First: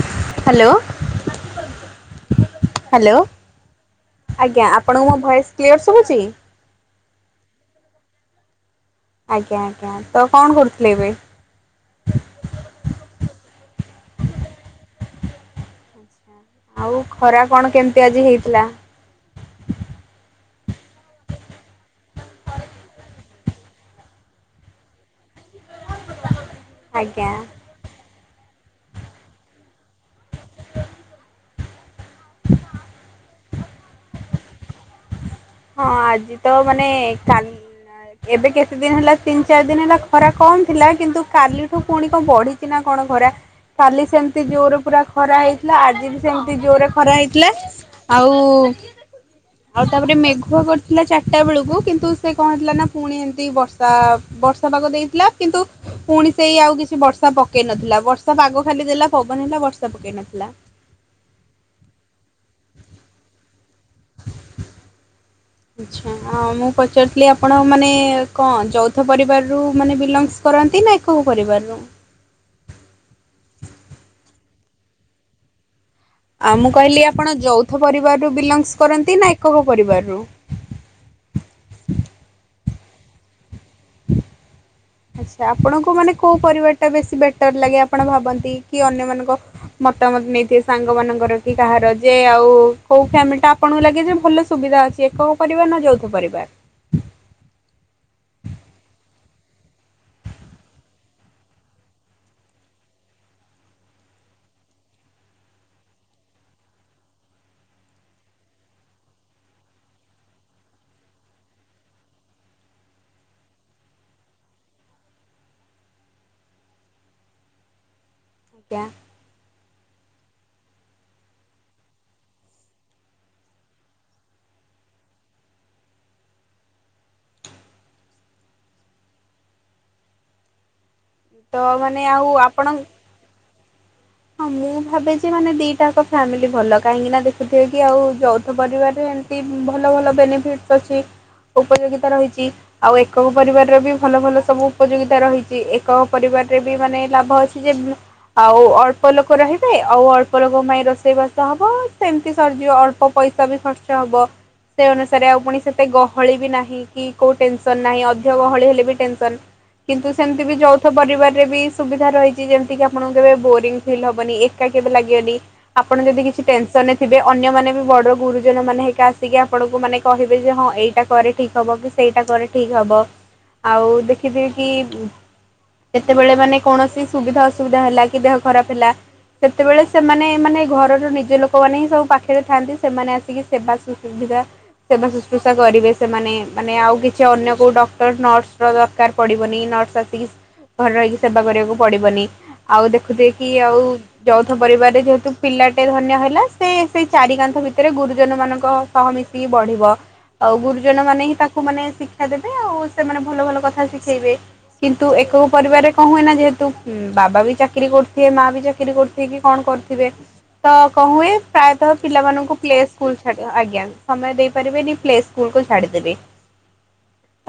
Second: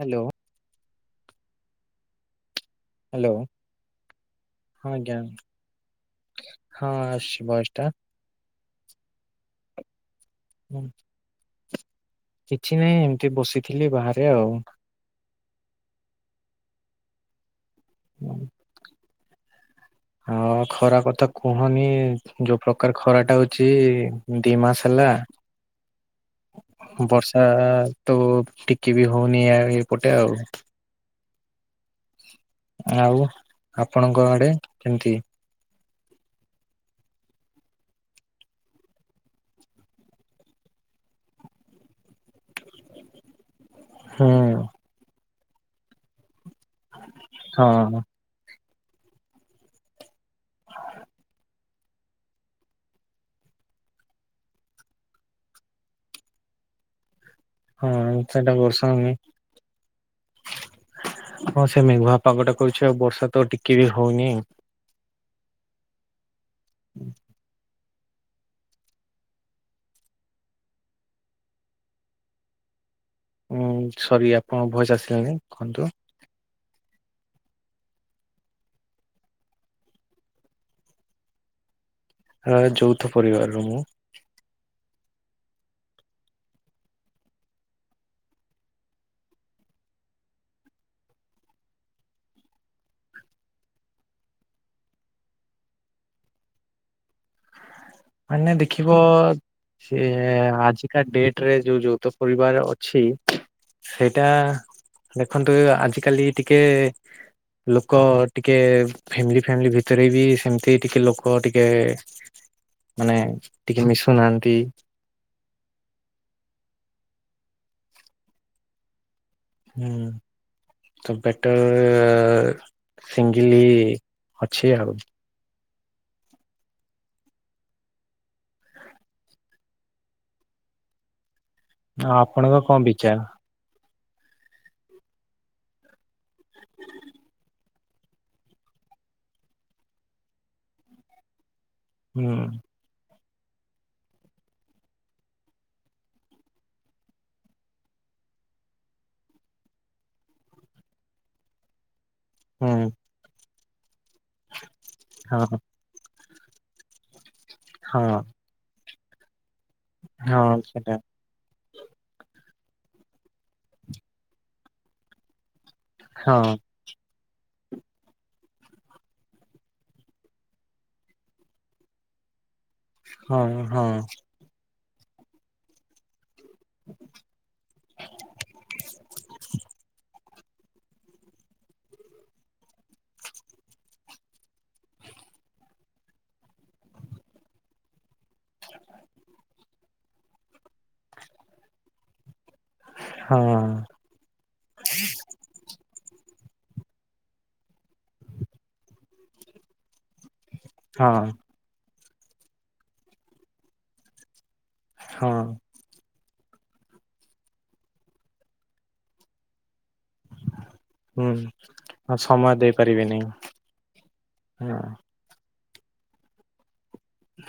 Hello hello. Hello hello ଆଜ୍ଞା ଆପଣଙ୍କୁ ମୋ ଭଏସ କ୍ଲିୟର ସୁଭୁଚି? ହଁ ଆସଚି ପାଞ୍ଚ ଟା। ଆଜ୍ଞା ଆଜ୍ଞା ତ କଣ ହୁଁ, କରୁଥିଲେ ଏବେ? କିଛି ନାହିଁ ଏମିତି ବସିଥିଲି ବାହାରେ ଆଉ। ଆଉ ଖରା କଣ କେମିତି ଆଜି ହେଇଥିଲା? ହଁ ଖରା କଥା କୁହନି ଯୋଉ ପ୍ରକାର ଖରା ଟା ହଉଚି ଦି ମାସ ହେଲା। [inaudible] ଆଜ୍ଞା ବର୍ଷା ତ ଟିକେ ବି ହଉନି ଏ ଏପଟେ ଆଉ। ଆଉ ଆପଣଙ୍କ ଆଡେ କେମିତି ହଁ ଆଜି ତ ମାନେ କାଲ ଏବେ କେତେ ଦିନ ହେଲା ତିନି ଚାରି ଦିନ ହେଲା ଖରା କମ ଥିଲା କିନ୍ତୁ କାଲିଠୁ ପୁଣି କଣ ବଢିଛି ନା କଣ? ଖରା କାଲି ହୁଁ ସେମିତି ଜୋର ପୁରା ଖରା ହେଇଥିଲା ଆଜି ବି ସେମ ଜୋରେ ଖରା ହେଇଥିଲା ହଁ। ଆଉ ଆଉ ତାପରେ ମେଘ୍ ଘ କରିଥିଲା ଚାରିଟା ବେଳକୁ କିନ୍ତୁ ସେ କଣ ହେଇଥିଲା ନା ପୁଣି ଏମିତି ବର୍ଷା ବର୍ଷା ପାଗ ଦେଇଥିଲା, କିନ୍ତୁ ପୁଣି ସେଇ ଆଉ କିଛି ବର୍ଷା ପକେଇ ନଥିଲା ହଁ ବର୍ଷା ସେଟା ପାଗ ଖାଲି ଦେଲା ହଉନି ପବନ ହେଲା ବର୍ଷା ପକେଇ ନଥିଲା। ହଁ ସେ ମେଘୁଆ ପାଗଟା କରୁଚି, ଆଉ ବର୍ଷା ତ ଟିକେ ବି ହଉନି। ଆଛା ଆ ମୁଁ ପଚାରୁଥିଲି ଆପଣ ମାନେ କଣ ଯୌଥ ପରିବାରରୁ ମାନେ ବିଲଙ୍ଗସ୍ କରନ୍ତି ନା କୋଉ ପରିବାରରୁ? [inaudible] ଉଁ, ସରି ଆପଣଙ୍କ ଭଏସ୍ ଆସିଲାନି, କୁହନ୍ତୁ। ଆଉ ମୁଁ କହିଲି ଆପଣ ଯୌଥ ପରିବାରରୁ ବିଲଙ୍ଗସ୍ କରନ୍ତି। ନା ଏକକ ପରିବାରରୁ? [inaudible] ଆ, ଯୌଥ ପରିବାରରୁ ମୁଁ। ଆଚ୍ଛା ଆପଣଙ୍କୁ ମାନେ କୋଉ ପରିବାର ଟା ବେଶୀ ବେଟର୍ ଲାଗେ ଆପଣ ଭାବନ୍ତି? କି ଅନ୍ୟ ମାନଙ୍କ ମତାମତ ନେଇଥିବେ ସାଙ୍ଗ ମାନଙ୍କର କି କାହାର ଯେ ଆଉ କୋଉ ଫ୍ୟାମିଲ୍ ଟା ଆପଣଙ୍କୁ ଲାଗେ ଯେ ଭଲ ସୁବି ଧା ଅଛି ଏକକ ପରିବାର ନା ଯୌଥ ପରିବାର? ମାନେ ଦେଖିବ ସେ ଆଜିକା ଡେଟ୍ ରେ ଯୋଉ ଯୌଥ ପରିବାର ଅଛି ସେଇଟା ଦେଖନ୍ତୁ ଅ, ଆଜିକାଲି ଟିକେ ଲୋକ ଟିକେ ଫ୍ୟାମିଲି ଫ୍ୟାମିଲି ଭିତରେ ବି ସେମିତି ଟିକେ ଲୋକ ଟିକେ ମାନେ ଟିକେ ମିଶୁନାହାନ୍ତି। କ୍ୟା ହୁଁ। ତ ବେଟର୍ ସିଙ୍ଗିଲି ଅଛି ଆଉ। ତ ମାନେ ଆଉ ଆପଣଙ୍କ ଆପଣ କଣ ବିଚାର ହଁ ମୁଁ ଭାବେ ଯେ ମାନେ ଦିଟା ଆକ ଫ୍ୟାମିଲି ଭଲ। କାହିଁକି ନା ଦେଖୁଥିବେ କି ଆଉ ଯୌଥ ପରିବାରରେ ଏମିତି ଭଲ ଭଲ ବେନିଫିଟ ଅଛି। ଉପଯୋଗିତା ହୁଁ ରହିଚି। ଆଉ ଏ ଏକକ ପରିବାରର ବି ଭଲ ଭଲ ସବୁ ଉପଯୋଗିତା ରହିଚି। ଏକ ପରିବାରରେ ବି ମାନେ ଲାଭ ଅଛି ଯେ ମୁ ଆଉ ଅଳ ଅଳ୍ପ ଲୋକ ରହିବେ ଆଉ ଅଳ୍ପ ଲୋକଙ୍କ ପାଇଁ ରୋଷେଇବାସ ହବ। ସେମତି ସରିଯିବ। ହୁଁ ଅଳ୍ପ ପଇସା ବି ଖର୍ ଚ ହବ। ସେ ଅନୁସାରେ ଆଉ ହଁ ପୁଣି ସେତେ ଗହଳି ବି ନାହିଁ। କି କୋଉ ଟେନ୍ସନ୍ ନାହିଁ। ହଁ ଅଧିକ ଗହଳି ହେଲେ ବି ଟେନ୍ସନ୍। କିନ୍ତୁ ହଁ ସେମତି ବି ଯୌଥ ସେଟା ପରିବାରରେ ବି ସୁବିଧା ରହିଚି। ଯେମିତି କି ଆପଣଙ୍କୁ କେବେ ବୋରିଙ୍ଗ ଫିଲ୍ ହବନି। ଏକା କେବେ ଲାଗିବନି। ଆପଣ ଯଦି କିଛି ହଁ ଟେନ୍ସନ୍ ରେ ଥିବେ। ଅନ୍ୟମାନେ [unintelligible] ବଡ ଗୁରୁଜନ ମାନେ ହେକା ଆସିକି ଆପଣଙ୍କୁ ମାନେ କହିବେ ଯେ ହଁ ଏଇଟା କରେ ଠିକ୍ ହବ କି ସେଇଟା କରେ ଠିକ ହବ ହଁ ହଁ ଆଉ ଦେଖିଥିବେ କି କେତେବେଳେ ମାନେ କୌଣସି ସୁବିଧା ଅସୁବିଧା ହେଲା କି ଦେହ ଖରାପ ହେଲା ସେତେବେଳେ ସେମାନେ ମାନେ ଘରର ନିଜ ଲୋକମାନେ ହିଁ ସବୁ ପାଖରେ ଥାଆନ୍ତି। ସେମାନେ ଆସିକି ସେବା ସୁ ସୁବିଧା ସେବା ଶୁଶ୍ରୂଷା କରିବେ ସେମାନେ ମାନେ ଆଉ କିଛି ଅନ୍ୟ କୋଉ ଡକ୍ଟର ନର୍ସ ର ଦରକାର ପଡିବନି। ନର୍ସ ଆସିକି ଘରେ ରହିକି ସେବା କରିବାକୁ ପଡିବନି। ଆଉ ଦେଖୁଥିବେ ହଁ କି ଆଉ ଯୌଥ ପରିବାରରେ ଯେହେତୁ ପିଲାଟେ ଧନ୍ୟ ହେଲା। ସେ ସେଇ ଚାରି କାନ୍ଥ ଭିତରେ ଗୁରୁଜନ ମାନଙ୍କ ସହ ମିଶିକି ବଢିବ। ଆଉ ଗୁରୁଜନ ହଁ ମାନେ ହିଁ ତାକୁ ମାନେ ଶିକ୍ଷା ଦେବେ। ଆଉ ସେମାନେ ଭଲ ଭଲ କଥା ଶିଖେଇବେ। କିନ୍ତୁ ହଁ ଏକକ ପରିବାରରେ କଣ ହୁଏନା ଯେହେତୁ ଉଁ, ବାବା ବି ଚାକିରି କରୁ ଥିବେ, ମା ବି ଚାକିରି କରୁଥିବେ କି କଣ କରିଥିବେ ତ କଣ ହୁଁ ହୁଏ। ପ୍ରାୟତଃ ଆଉ ସମୟ ପିଲାମାନଙ୍କୁ ପ୍ଲେ ସ୍କୁଲ୍ ଦେଇପାରିବେନି ଛାଡ ଆଜ୍ଞା ସମୟ ହଁ ଦେଇପାରିବେନି ପ୍ଲେ ସ୍କୁଲ୍ କୁ ଛାଡିଦେବେ।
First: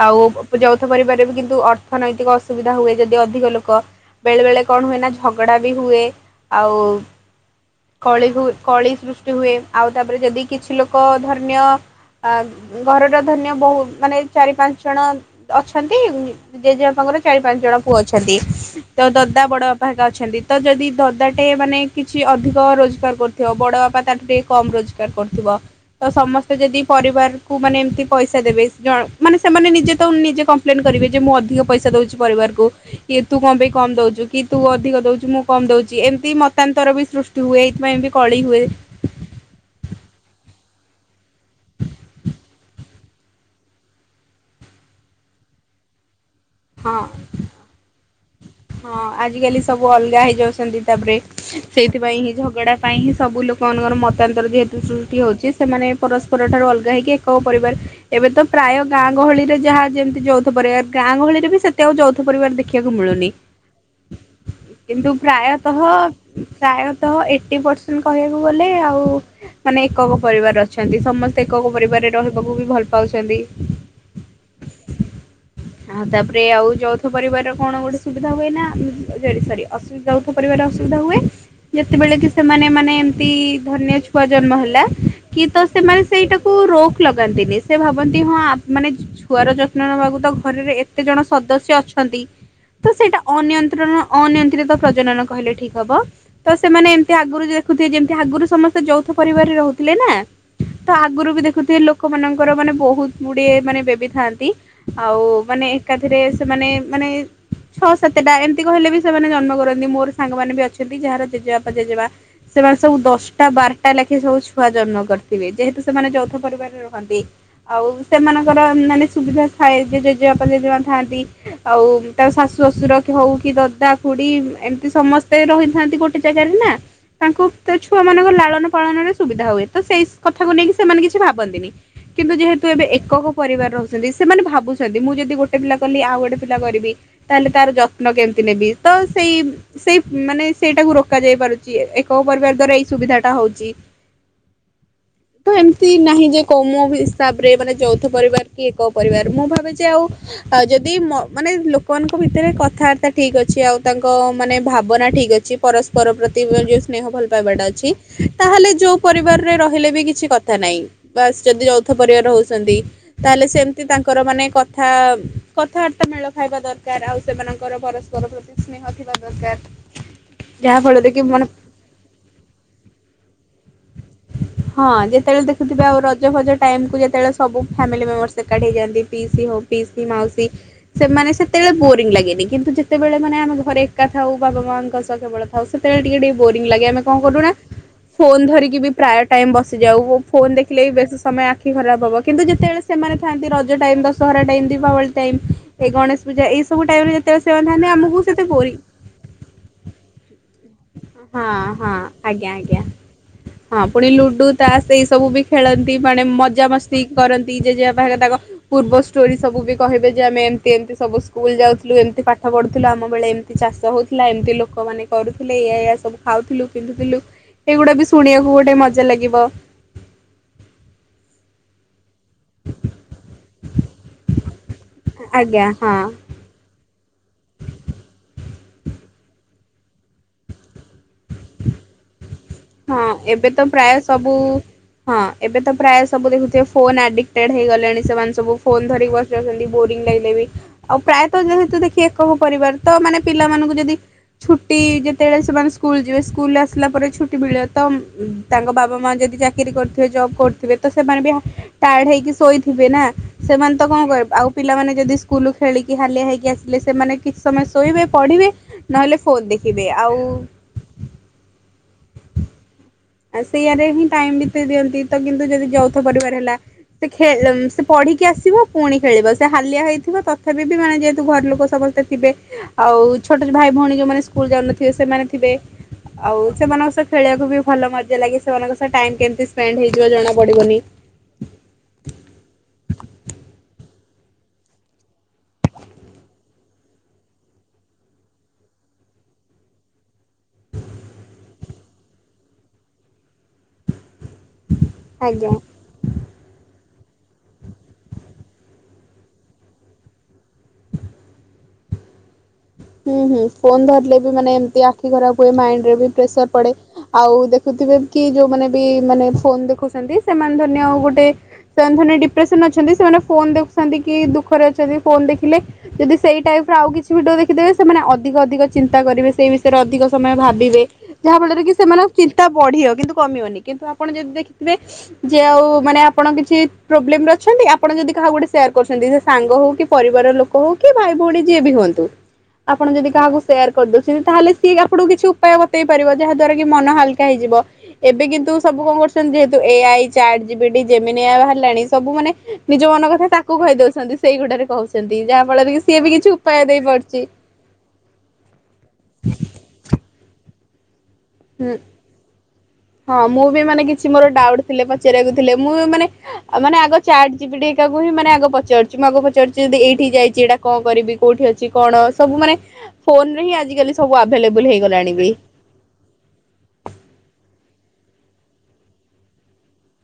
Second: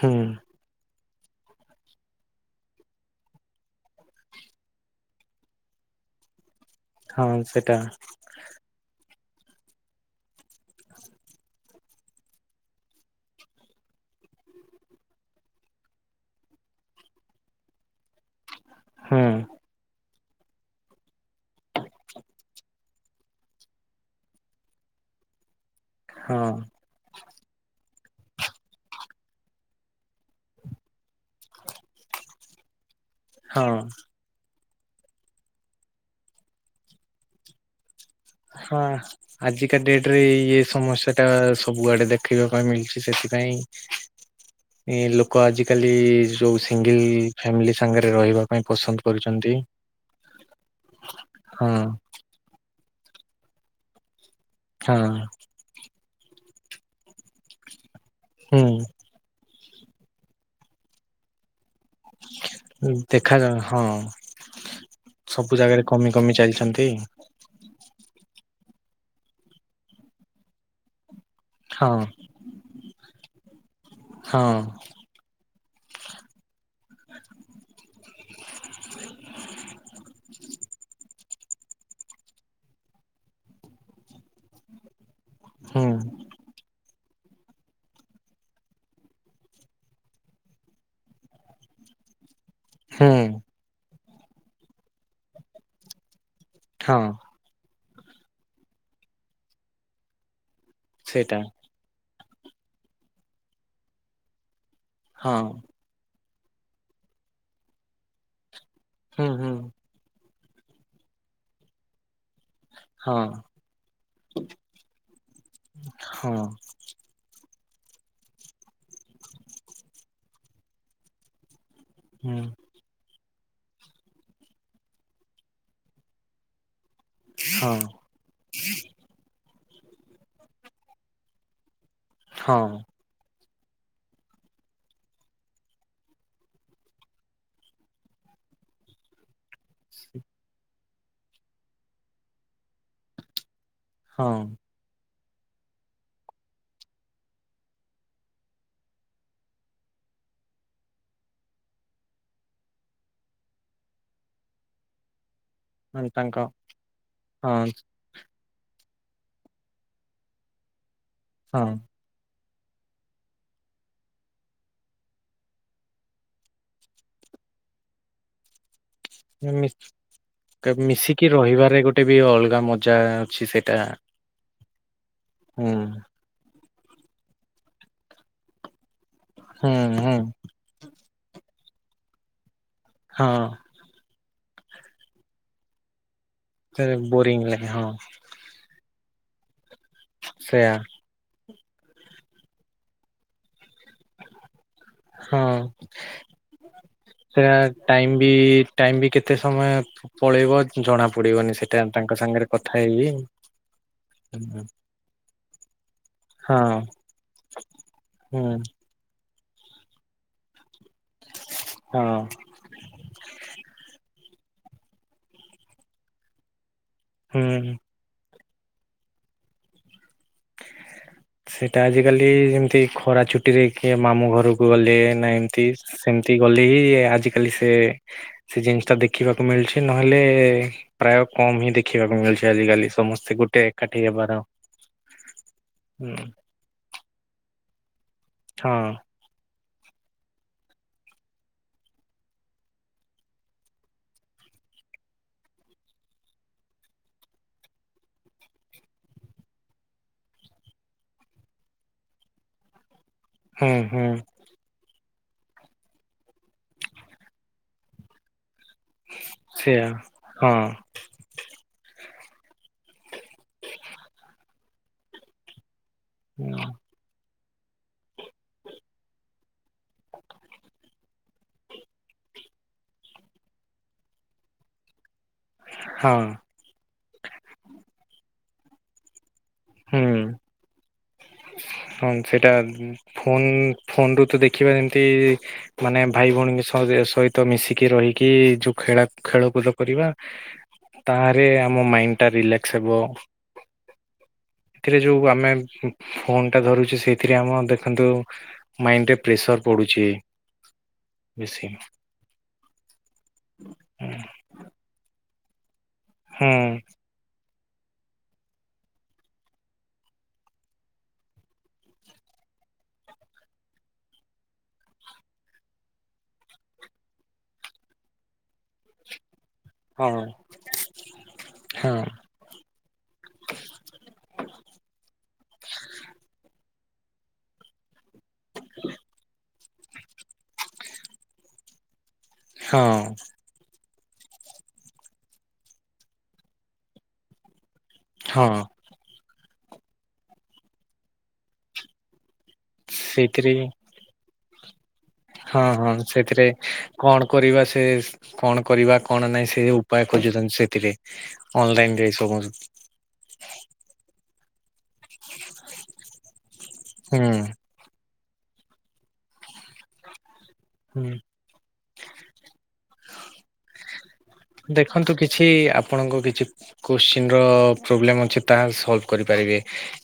ହୁଁ ଆଉ ଯୌ ଥ ପରିବାରେ ବି କିନ୍ତୁ ଅର୍ଥନୈତିକ ଅସୁବିଧା ହୁଏ। ଯଦି ଅଧିକ ଲୋକ ବେଳେବେଳେ କଣ ହୁଏନା ଝ ଝଗଡ଼ା ବି ହୁଏ। ଆଉ ହଁ ସେଟା କଳି ହୁଏ କଳି ସୁଷ୍ ହୁଏ। ଆଉ ତାପରେ ଯଦି କିଛି ଲୋକ ଧରିନିୟ ଆ ଘରର ଧନ୍ୟ ବହୁ ମାନେ ଚାରି ପାଞ୍ଚ ଜଣ ଅଛନ୍ତି। ଜେଜେବାପା ମୋର ଚାରି ପାଞ୍ଚ ଜଣ ପୁଅ ଅଛନ୍ତି। ତ ହୁଁ ଦଦା ବଡ ବାପା ହରିକା ଅଛନ୍ତି। ତ ଯଦି ଦଦାଟେ ମାନେ କିଛି ଅଧିକ ରୋଜଗାର ରୋଜକାର୍ କରୁଥିବ। ବଡ ବାପା ତାଠୁ ଟିକେ କମ୍ ରୋଜଗାର କରୁଥିବ। ତ ହଁ ସମସ୍ତେ ଯଦି ପରିବାର କୁ ମାନେ ଏମିତି ପଇସା ଦେବେ। ମାନେ ସେମାନେ ନିଜେ ତ ନିଜେ କମ୍ପ୍ଲେନ କରିବେ ଯେ ମୁଁ ଅଧିକ ପଇସା ଦଉଛି ପରିବାରକୁ। ଏ ତୁ କଣ ପାଇଁ ହଁ କମ ଦଉଚୁ କି ତୁ ଅଧିକ ଦଉଚୁ ମୁଁ କମ୍ ଦଉଚି। ଏମିତି ମତାନ୍ତର ବି ସୃଷ୍ଟି ହୁଏ। ଏଇଥିପାଇଁବି ହଁ ଆଜିକା ଡେଟରେ ଇଏ ସମସ୍ୟା ଟା ସବୁଆଡେ ଦେଖିବା ପାଇଁ ମିଳୁଛି ସେଥି ପାଇଁ ଏ ଲୋକ ଆଜିକାଲି ଯୋଉ ହଁ ସିଙ୍ଗଲ ଫ୍ୟାମିଲି ସାଙ୍ଗରେ ରହିବା ପାଇଁ ହଁ ପସନ୍ଦ କରୁଛନ୍ତି। ଆଜିକାଲି ସବୁ ଅଲଗା ହେଇଯାଉଛନ୍ତି ତା ପରେ ହଁ ସେଇଥିପାଇଁ ହିଁ ଝଗଡା ପାଇଁ ହିଁ ସବୁ ଲୋକମାନଙ୍କର ମତାନ୍ତର ଯେହେତୁ ହଁ ସୃଷ୍ଟି ହେଉଛି ସେମାନେ ପରସ୍ପର ଠାରୁ ଅଲଗା ହେଇକି ଏକ ପରିବାର ଏବେ ତ ହୁଁ ପ୍ରାୟ ଗାଁ ଗହଳିରେ ଯାହା ଯେମିତି ଯୌଥ ପରିବାର ଗାଆଙ୍ଗହଳି ରେ ବି ସେତେ ଆଉ ଯୌଥ ପରିବାର ଦେଖିବାକୁ ମିଳୁନି। ଦେଖାଯାଉ ହଁ। କିନ୍ତୁ ସବୁ ପ୍ରାୟତଃ ଜାଗାରେ କମି କମି ଚାଲିଛନ୍ତି ପ୍ରାୟତଃ ଏଟୀ ପରସେଣ୍ଟ କହିବାକୁ ଗଲେ ଆଉ ମାନେ ଏକକ ପରିବାର ଅଛନ୍ତି ସମସ୍ତେ ଏକକ ହଁ ପରିବାରରେ ରହିବାକୁ ବି ଭଲ ପାଉଛନ୍ତି। ହଁ ଆଉ ତାହାପରେ ଆଉ ଯୌଥ ପରିବାରର କଣ ଗୋଟେ ହୁଏ ଯାଉଥ ପରିବାର ଅସୁବିଧା ହୁଏ। ଯେତେବେଳେ କି ସେମାନେ ମାନେ ଏମତି ଧରିନିଅ ଛୁଆ ଜନ୍ମ ହେଲା କି ତ ହୁଁ ସେମାନେ ସେଇଟାକୁ ର ଲଗାନ୍ତିନି ସେ ଭାବନ୍ତି ହଁ ମାନେ ଛୁଆର ଯତ୍ନ ନେବାକୁ ତ ଘରରେ ଏତେ ଜଣ ସଦସ୍ୟ ଅଛନ୍ତି ହନ୍ତି ତ ସେଇଟା ହୁଁ। ଅନିୟନ୍ତ୍ରଣ ଅନୟନ୍ତ୍ରିତ ପ୍ରଜନନ କହିଲେ ଠିକ ହବ ତ ସେମାନେ ହଁ ଏମିତି ଆଗରୁ ଦେ ଯେମିତି ଆଗରୁ ସମସ୍ତେ ଯୌଥ ପରିବାରରେ ରହୁଥିଲେ ନା ତ ଆଗରୁ ସେଇଟା ବି ଦେଖୁଥିବେ ଲୋକେ ଲୋକ ମାନଙ୍କର ମାନେ ବହୁତ ଗୁଡିଏ ମାନେ ବେବି ଥାନ୍ତି ଆଉ ହଁ ମାନେ ଏକାଥରେ ମାନେ ମାନେ ଛଅ ସାତଟା ଏମିତି କହିଲେ ବି ସେମାନେ ହୁଁ ଜନ୍ମ ହୁଁ କରନ୍ତି ମୋର ସାଙ୍ଗମାନେ ବି ଅଛନ୍ତି ଯାହାର ଜେଜେବାପ ଜେଜେମା ସେମାନେ ସବୁ ହଁ ଦଶଟା ବାରଟା ଲେଖିଏ ସବୁ ଛୁଆ ଜନ୍ମ କରିଥିବେ ଯେହେତୁ ସେମାନେ ଯୌଥ ହଁ ପରିବାରରେ ରୁହନ୍ତି। ଆଉ ସେମାନଙ୍କର ମାନେ ସୁବିଧା ଥାଏ ଜେଜେବାପ ଜେଜେମା ଥାନ୍ତି ଆଉ ତା ହୁଁ ଶାଶୁ ଶଶୁର ହଉ କି ଦାଦା ଖୁଡି ଏମିତି ସମସ୍ତେ ରହିଥାନ୍ତି ଗୋଟେ ଜାଗାରେ ନା ତାଙ୍କୁ ହଁ ସେ ଛୁଆ ମାନଙ୍କ ଲାଳନ ପାଳନରେ ସୁବିଧା ହୁଏ ତ ସେଇ କଥାକୁ ନେଇକି ସେମାନେ କିଛି ଭାବନ୍ତିନି। କିନ୍ତୁ ଯେହେତୁ ହଁ। ଏବେ ଏକ ହୋ ପରିବାରରେ ରହୁଛନ୍ତି ସେମାନେ ଭାବୁଛନ୍ତି ମୁଁ ଯଦି ଗୋଟେ ପିଲା କଲି ଆଉ ଗୋଟେ ପିଲା କରିବି ତାହେଲେ ତାର ଯତ୍ନ କେମିତି ନେବି ତ ସେଇ ସେଇ ମାନେ ସେଇଟାକୁ ରୋକା ଯାଇ ପାରୁଛି କୋଉ ପରିବାର ଦ୍ଵାରା ଏଇ ସୁବିଧା ଟା ହଉଛି। ହଁ। ହୁତ ଏମିତି ନାହିଁ ଯେ କମ ହିସାବରେ ମାନେ ଯୌଥ ପରିବାର କି କୋଉ ପରିବାର ମୁଁ ଭା ଯେ ଆଉ ଆଉ ଯଦି ମାନେ ସେମାନଙ୍କ ଭିତରେ କଥାବାର୍ତ୍ତା ଠିକ୍ ଅଛି ଆଉ ତାଙ୍କ ମାନେ ଭାବନା ଠିକ ଅଛି ପରସ୍ପର ମାନେ ତାଙ୍କ ପ୍ରତି ଯୋଉ ସ୍ନେହ ଭଲ ପାଇବାଟା ହଁ ଅଛି ତାହେଲେ ଯୋଉ ପରିବାରରେ ରହିଲେ ବି କିଛି କଥା ନାହିଁ ବାସ ଯଦି ହଁ ଯୌଥ ପରିବାର ହଉଛି ତାହେଲେ ସେମତି ତାଙ୍କର ମାନେ କଥା କଥାବାର୍ତ୍ତା ମେଳ ଖାଇବା ଦରକାର ଆଉ ସେମାନଙ୍କର ପରସ୍ପର ପ୍ରତି ସ୍ନେହ ଥିବା ଦରକାର ଯାହା [unintelligible] ଫଳରେ କି ମିଶିକି ମାନେ ରହିବାରେ ଗୋଟେ ବି ଅଲଗା ମଜା ଅଛି ସେ ଟା ହଁ ଯେତେବେଳେ ଦେଖୁଥିବେ ଆଉ ରଜ ଫଜ ଟାଇମକୁୁ ଯେତେବେଳେ ସବୁ ଫାମିଲି ମେମ୍ବରସ ଏକାଠି ହେଇଯାନ୍ତି ପିଇସି ହଉ ହୁଁ ପିଇସି ହୁଁ ମାଉସି ସେମାନେ ସେତେବେଳେ ବୋରିଙ୍ଗ ଲାଗେନି କିନ୍ତୁ ସେତେବେଳେ ହଁ ମାନେ ଆମେ ଘରେ ଏକା ଥାଉ ବାବା ମାଙ୍କ ସାଥେ କେବଳଥାଉ ସେତେବେଳେ ଟିକେ ଟିକେ େ ସେ କଣ କରୁ ବୋରିଂ ଧ ଲାଗେ ହଁ [unintelligible] ଯାଉ ଫୋନ ସେୟା ଦେଖିଲେ ବି ବେଶି ସମୟ ଆଖି ଖରାପ ହବ କିନ୍ତୁ ଯେତେବେଳେ ସେମାନେ ଥାନ୍ତି ପ time Dussehra time Deepavali time ହଁ। ଏଇ ଗଣେଶ ପୂଜା ଏଇସବୁ ଟାଇମ୍ ରେ ଯେତେବେଳେ ସେମାନେ ଥାନ୍ତେ ଆମକୁ ସେତେ ବୋରିଙ୍ଗ ଟାଇମ୍ ବି କେତେ ସମୟ ପଳେଇବ ଜଣା ହଁ ପଡିବନି ସେଟା ହଁ ତାଙ୍କ ଆଜ୍ଞା ସାଙ୍ଗରେ କଥା ଆଜ୍ଞା। ହେଇକି ହଁ ପୁଣି ଲୁଡୁ ତାସ ଏଇ ସବୁ ବି ଖେଳନ୍ତି ମାନେ ହଁ ମଜା ମସ୍ତି କରନ୍ତି ଯେଜେଵାପା ତାଙ୍କ ହୁଁ ପୁ ପୂର୍ବ ଷ୍ଟୋରି ସବୁ ବି କହିବେ ଯେ ଆମେ ଏମିତି ସବୁ ସ୍କୁଲ ଯାଉଥିଲୁ ହଁ ଏମିତି ପାଠ ପଢୁଥିଲୁ ଆମ ବେଳେ ଏମିତି ଚାଷ ହଉଥିଲା ଥିଲା ଏମିତି ଲୋକମାନୋନେ କରୁଥିଲେଇ ୟଆ ସବୁ ଖାଉଥିଲୁ ପିନ୍ଧୁଥିଲୁ ହୁଁ। ଏଗୁଡା ବି ପୁଣିବାକୁ ଗୋଟେ ମଜା ଲାଗିବ। ସେଇଟା ଆଜି। ଆଜ କାଲି ଯେମିତି ଖରା ଛୁଟିରେ କିଏ ମାମୁଁ ଘରକୁ ଗଲେ ନା ଏମିତି ଆଜ୍ଞା ହଁ। ସେମିତି ଗଲେ ହିଁ ଆଜିକାଲି ସେ ସେ ଜିନିଷ ଟା ଦେଖିବାକୁ ମିଳୁଚ। ସେ ନହେଲେ ପ୍ରାୟ କମ ହିଁ ଦେଖିବାକୁ ମିଳୁଛି। ଆଜିକାଲି ହଁ ସମସ୍ତେ ଏବେ ତ ଗୋଟେ ପ୍ରାୟ ଏକାଠି ସବୁ ହେବାର ଆଉ। ହଁ ଏବେ ତ ପ୍ରାୟ ସବୁ ଦେଖୁଥିବେ ଫୋନ ଆଡିକଟେଡ ହେଇଗଲେଣି ସେମାନେ ସବୁ ହଁ ଫୋନ ଧରିକି ବସି ଅଛନ୍ତି। ବୋରିଂ ଲାଗେ ବି ଆଉ ପ୍ରାୟତଃ ଯେହେତୁ ଦେଖି ଏକ ପରିବାର ତ ମାନେ ପିଲାମାନଙ୍କୁ ଯଦି ଛୁଟି ଯେତେବେଳେ ସେମାନେ ସ୍କୁଲ ଯିବେ ସ୍କୁଲ ଆସିଲା ପରେଛୁ ମିଳେ ତ ତାଙ୍କ ବାବା ମା ଯଦି ଚାକିରରି କରିଥିବେ ଜବ୍ କରୁଥିବେ ତ ସେମାନେ ବି ଟାୟାର୍ଡ ହେଇକି ଶୋଇଥିବେ ନା ହୁଁ ସେମାନେ ତ କଣ ହୁଁ କରହିବେ ଆଉ ପିଲାମାନେ ଯଦି। ସ୍କୁଲ ଖେଳିକି ହାଲିଆ ହୋଇକି ଆସିଲେ ସେମାନେ କିଛି ସମୟ ଶୋଇବେ ପଢ଼ିବେ। ନହେଲେ ଫୋନ ସେଆ ଦେଖିବେ ଆଉ ହଁ ଆ ସେଇଆରେ ହିଁ ଟାଇମ ବିତ ଦିଅନ୍ତି ତ କିନ୍ତୁ ଯଦି ଯୌଥ ପରିବାର ହେଲା ସେ। ଖଳ ସେ ପଢିକି ଆସିବ ପୁଣି ଖେଳିବ। ସେ ହାଲିଆ ହେଇଥିବ ତଥାପି ବି ମାନେ ଯେହେତୁ ଘର ଲୋକ ସମସ୍ତେ ଥେ ଆଉ ଛୋଟ ୋ ଭାଇ ଭଉଣୀ ଯୋଉମାନେ ଯାଉନଥିବ ସେମାନେ। ହଁ ଆଉ ସେମାନଙ୍କ ସହ ଖେଳିବାକୁ ବି ଭଲ ମଜା ଲାଗେ ସେମାନଙ୍କ ସହ ଟାଇ କେମତି। ଫ୍ୟାଟ ହେଇଯିବ ହୁଁ ଜଣା ପଡିବନି। ହଁ ସେଇଟା ଫୋନ ଫୋନ ରୁ ତ ଦେଖିବା ଯେମିତି ମାନେ ଭାଇ ଭଉଣୀଙ୍କ ସହଜ। ସହିତ ମିଶିକି ରହିକି ଯୋଉ ଖେଳା ଖେଳକୁଦ କରିବା। ତାହଲେ ଆମ ମାଇଣ୍ଡ ଟା ରିଲାକ୍ସ ହେବ। ଏଥିରେ ଯୋଉ ଆମେ। ଆଜ୍ଞା ଫୋନ ଟା ଧରୁଛି ସେଇଥିରେ ଆମ ଦେଖନ୍ତୁ ମାଇଣ୍ଡରେ ପ୍ରେସର ପଡୁଛି। ବସି [unintelligible] ହୁଁ ହୁଁ ଫୋନ ଧରିଲେ ବି ମାନେ ଏମତି ଆଖି ଖରାପ ହୁଏ, ମାଇଣ୍ଡ ରେ ବି ପ୍ରେସର ହୁଁ ପଡେ ଆଉଖ କି ଯୋଉମାନେ ବି ମାନେ ଫୋନ ଦେଖୁଛନ୍ତି। ସେମାନେ ଧନ ଆଉ ଗୋଟେ ସେମାନେ ଧ ଡିପ୍ରେସନ। ସେମାନେ ଫୋ ଦେଖୁଛନ୍ତି କି ଦୁଃଖରେଛନ୍ତି ଫୋ ଦେଖିଲେ ଯଦି ସେଇ ଟାଇପ ଆଉ କିଛି ଭିଓ ଦେବେ ସେମାନେ ଅଧିକ ଅଧିକ ଚିନ୍ତା କରିବେ ସେଇ ବିଷ। ରେ ଅଧିକ ହଁ ସମୟ ଭାବିବେ ଯାହା ଫଳରେ କି ହଁ ସେମାନଙ୍କ ଚିନ୍ତା ବଢିବ କିନ୍ତୁ କମିବନି କିନ୍ତୁ ଆପଣ ଯଦି ଦେଖିେ। ଯେ ଆଉ ମାନେ ଆପଣ କିଛି। ପ୍ରୋବ୍ଲେମରେ ଅଛନ୍ତି ଆପଣ ଯଦି କାହା ଗୋଟେ ସେୟାର କରୁଛନ୍ତି। ସେ ସାଙ୍ଗ ହଉ କି ପରିବାର ଲୋକ ହଉ କି ଭାଇ ଭଉଣୀ ଯିଏ ବି ହୁଅନ୍ତୁ, ଆପଣ ହଁ ଯଦି କାହାକୁ ସେୟାର। କରିଦଉଛନ୍ତି, ତାହେଲେ ସିଏ ଆପଣଙ୍କୁ କିଛି ଉପାୟ ବତେଇ ପାରିବ ଯାହା ଦ୍ଵାରା କି ମନ ହାଲକା ହେଇଯିବ। ଏବେ ହଁ କିନ୍ତୁ ସବୁ କଣ କରୁଛନ୍ତି, ଯେହେତୁ ଏ ଆଇ ଚ ଜି ମିନି ବାହାରିଲାଣି ସବୁ ମାନେ ନିଜ ମନ କଥା ସେଇଥିରେ ତାକୁ କହିଦଉଛନ୍ତି ସେଇ ଗୁଡାରେ କହୁଛନ୍ତି। ଯାହା ହଁ ଫଳରେ କି ହଁ ସିଏ ବି କିଛି ସେଥିରେ ଉପାୟ ଦେଇ କଣ ପାରୁଛି। କରିବା ସେ କଣ କରିବା କଣ ନାହିଁ ସେ ଉପାୟ ଖୋଜୁଛନ୍ତି। ସେଥିରେ। ହଁ ଅନଲାଇନ ରେ ସବୁ ହୁଁ ହଁ ମୁଁ ବି ମାନେ କିଛି ମୋରଡାଉଟ। ଥିଲେ ପଚାରିବାକୁ ଥିଲେ। ମୁଁ ମାନେ ମାନେ ଆଗ ଚାଟ ଯିବି ଟାକୁ ହିଁ ମାନେ ପଚାରୁଛି ମୁଁ ଆଗ ପଚାରୁଛି ଯଦି ଏଇଠି ଯାଇଛି ଏଇଟା। କଣ ହୁଁ କରିବି କୋଉଠି ଅଛି କଣ ସବୁ ମାନେ ଫୋନରେ ହିଁ ଆଜିକାଲି। ସବୁ ଆଭେଲେବୁଲ ହେଇଗଲାଣି ଦେଖନ୍ତୁ ବି। କିଛି ଆପଣଙ୍କ କିଛି। କୋଶ୍ଚନର ପ୍ରୋବ୍ଲେମ ଅଛି ତାହା ସଲଭ କରିପାରିବେ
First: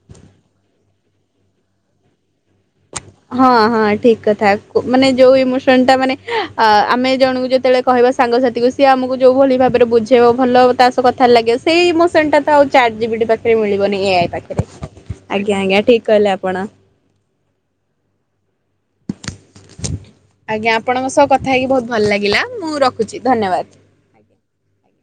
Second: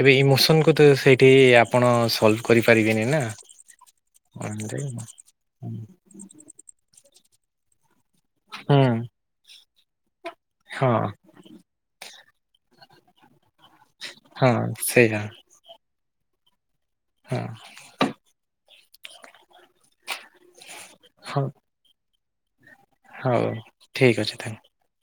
ଏବେ ଇମୋସନକୁତ ସେଇଠି। ଯଦି ଆପଣ ସଲଭ୍ କରି ହଁ ହଁ ଠିକ କଥା କୁ ମାନେ ଯୋଉ ଇମୋସନଟା ମାନେ ଆ ଆମେ ଜଣକୁ ଯେତେବେଳେ। କହିବା ସାଙ୍ଗସାଥି କ ସିଏ ହୁଁ ଆମକୁ ଯୋଉ ଭଳି ଭାବରେ ବୁଝେଇବ ଭଲ ତା ସହ ହଁ କଥାରେ ଲାଗିବ ସେଇ ଇମୋ ସେଟାତ ଆଉ ଚାର୍ଟ ପାଖରେ ମିଳିବନି ଏ ଆଇ ହଁ ପାଖରେ ସେଇଆ ଆଜ୍ଞା ଆଜ୍ଞା ଠିକ କହିଲେ ଆପଣ। ହଁ। ଆଜ୍ଞା ଆପଣଙ୍କ ସହ ହଁ କଥା ହେଇକି ବହୁତ ଭଲ ଲାଗିଲା। ମୁଁ ରଖୁଚି ହଉ ଠିକ୍ ଅଛି ତାହେଲେ। ଧନ୍ୟବାଦ।